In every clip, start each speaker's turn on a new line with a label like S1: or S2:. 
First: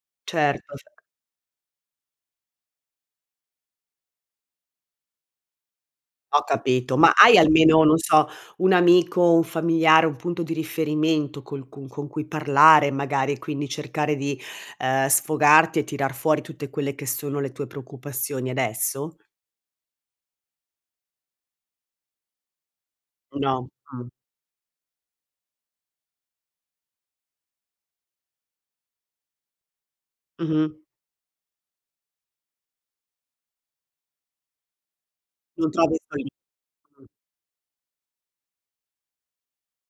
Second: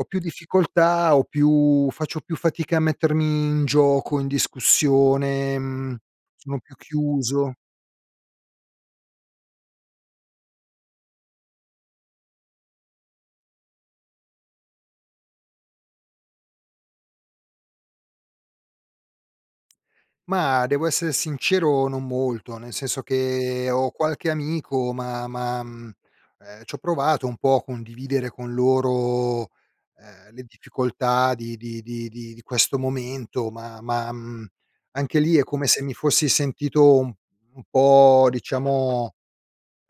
S1: Ho più
S2: Certo se
S1: difficoltà ho più faccio più fatica a mettermi in gioco, in discussione, mhmm,
S2: Ho
S1: sono più
S2: capito, ma hai
S1: chiuso.
S2: almeno, non so, un amico, un familiare, un punto di riferimento col cun con cui parlare, magari, e quindi cercare di, ehm, sfogarti e tirar fuori tutte quelle che sono le tue preoccupazioni adesso?
S1: Ma, devo essere sincero: non molto. Nel senso
S2: No,
S1: che ho
S2: mh.
S1: qualche amico, ma ma, mhmm, ehm, c'ho provato un po' condividere con loro, ehm, le
S2: Mh-mh.
S1: difficoltà di di di di di questo momento, ma ma, mhmm, anche lì è come
S2: Lo
S1: se mi
S2: trovi fri
S1: fossi sentito
S2: mh.
S1: un un po' diciamo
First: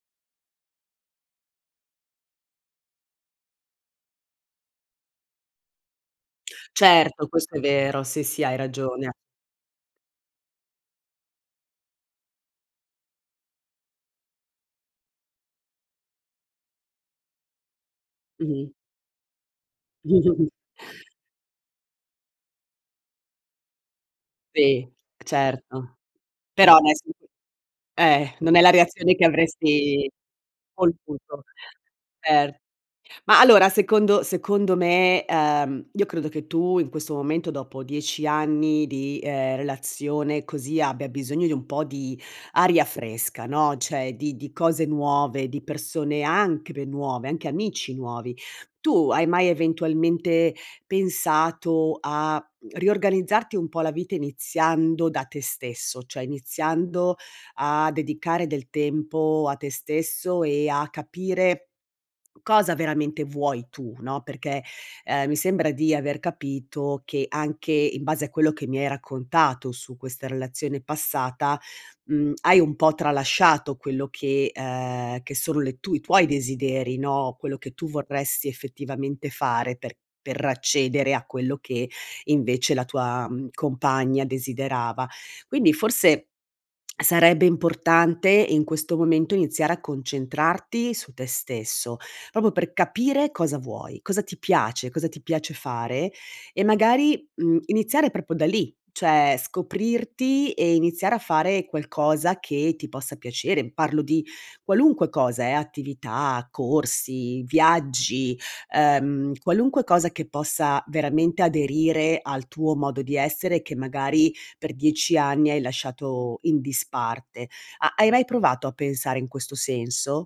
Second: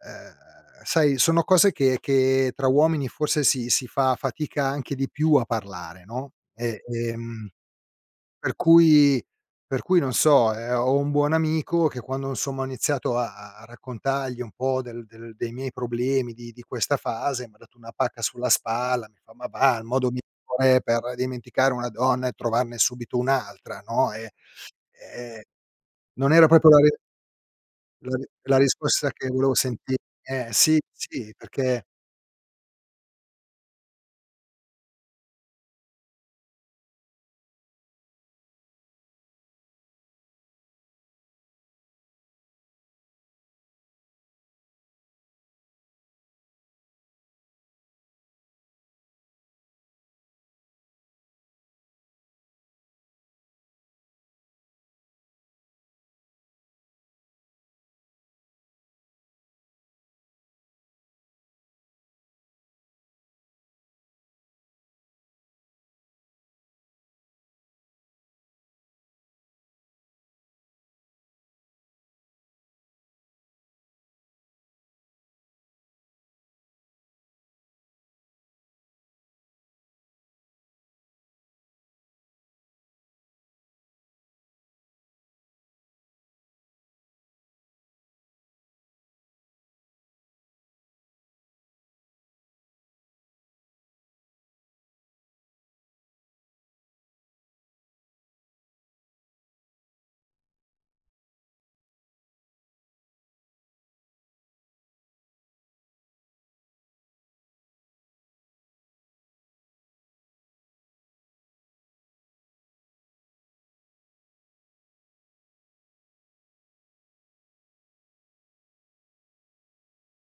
S1: ehm, sai, sono cose che che tra uomini forse si si fa fatica anche di più a parlare, no; e,
S2: Certo,
S1: ehm,
S2: questo è vero, sì, sì, hai
S1: per
S2: ragione.
S1: cui per cui non so. Ehm, ho un buon amico che quando insomma ho iniziato a a a raccontargli un po' del del dei miei problemi di di questa fase, m'ha dato una pacca sulla
S2: Mh-mh.
S1: spalla, mi fa: "Ma va, il modo migliore per dimenticare una donna è trovarne subito un'altra, no?" E,
S2: Sì,
S1: ehm,
S2: certo.
S1: non era proprio
S2: Però
S1: la
S2: dai
S1: re
S2: s
S1: la ri
S2: eh, non
S1: la
S2: è la
S1: risposta
S2: reazione che
S1: che volevo senti
S2: avresti
S1: eh, sì, sì,
S2: voluto.
S1: perché
S2: Cer ma allora, secondo secondo me, uhm, io credo che tu in questo momento, dopo 10 anni di, ehm, relazione così, abbia bisogno di un po' di aria fresca, no, cioè di di cose nuove, di persone anche pe nuove, anche amici nuovi. Tu hai mai eventualmente pensato a riorganizzarti un po' la vita iniziando da te stesso, cioè iniziando a dedicare del tempo a te stesso e a capire cosa veramente vuoi tu, no. Perché, ehm, mi sembra di aver capito che, anche in base a quello che mi hai raccontato su questa relazione passata, mhmm, hai un po' tralasciato quello che ehm, che sono le tu i tuoi desideri, no, quello che tu vorresti effettivamente fare per per accedere a quello che invece la tua, mhmm, compagna desiderava. Quindi forse sarebbe importante in questo momento iniziare a concentrarti su te stesso, proprio per capire cosa vuoi, cosa ti piace, cosa ti piace fare e magari, mhmm, iniziare proprio da lì, cioè scoprirti e iniziare a fare qualcosa che ti possa piacere. Parlo di qualunque cosa eh: attività, corsi, viaggi, ehm, qualunque cosa che possa veramente aderire al tuo modo di essere che magari per 10 anni hai lasciato in disparte. Ha hai mai provato a pensare in questo senso?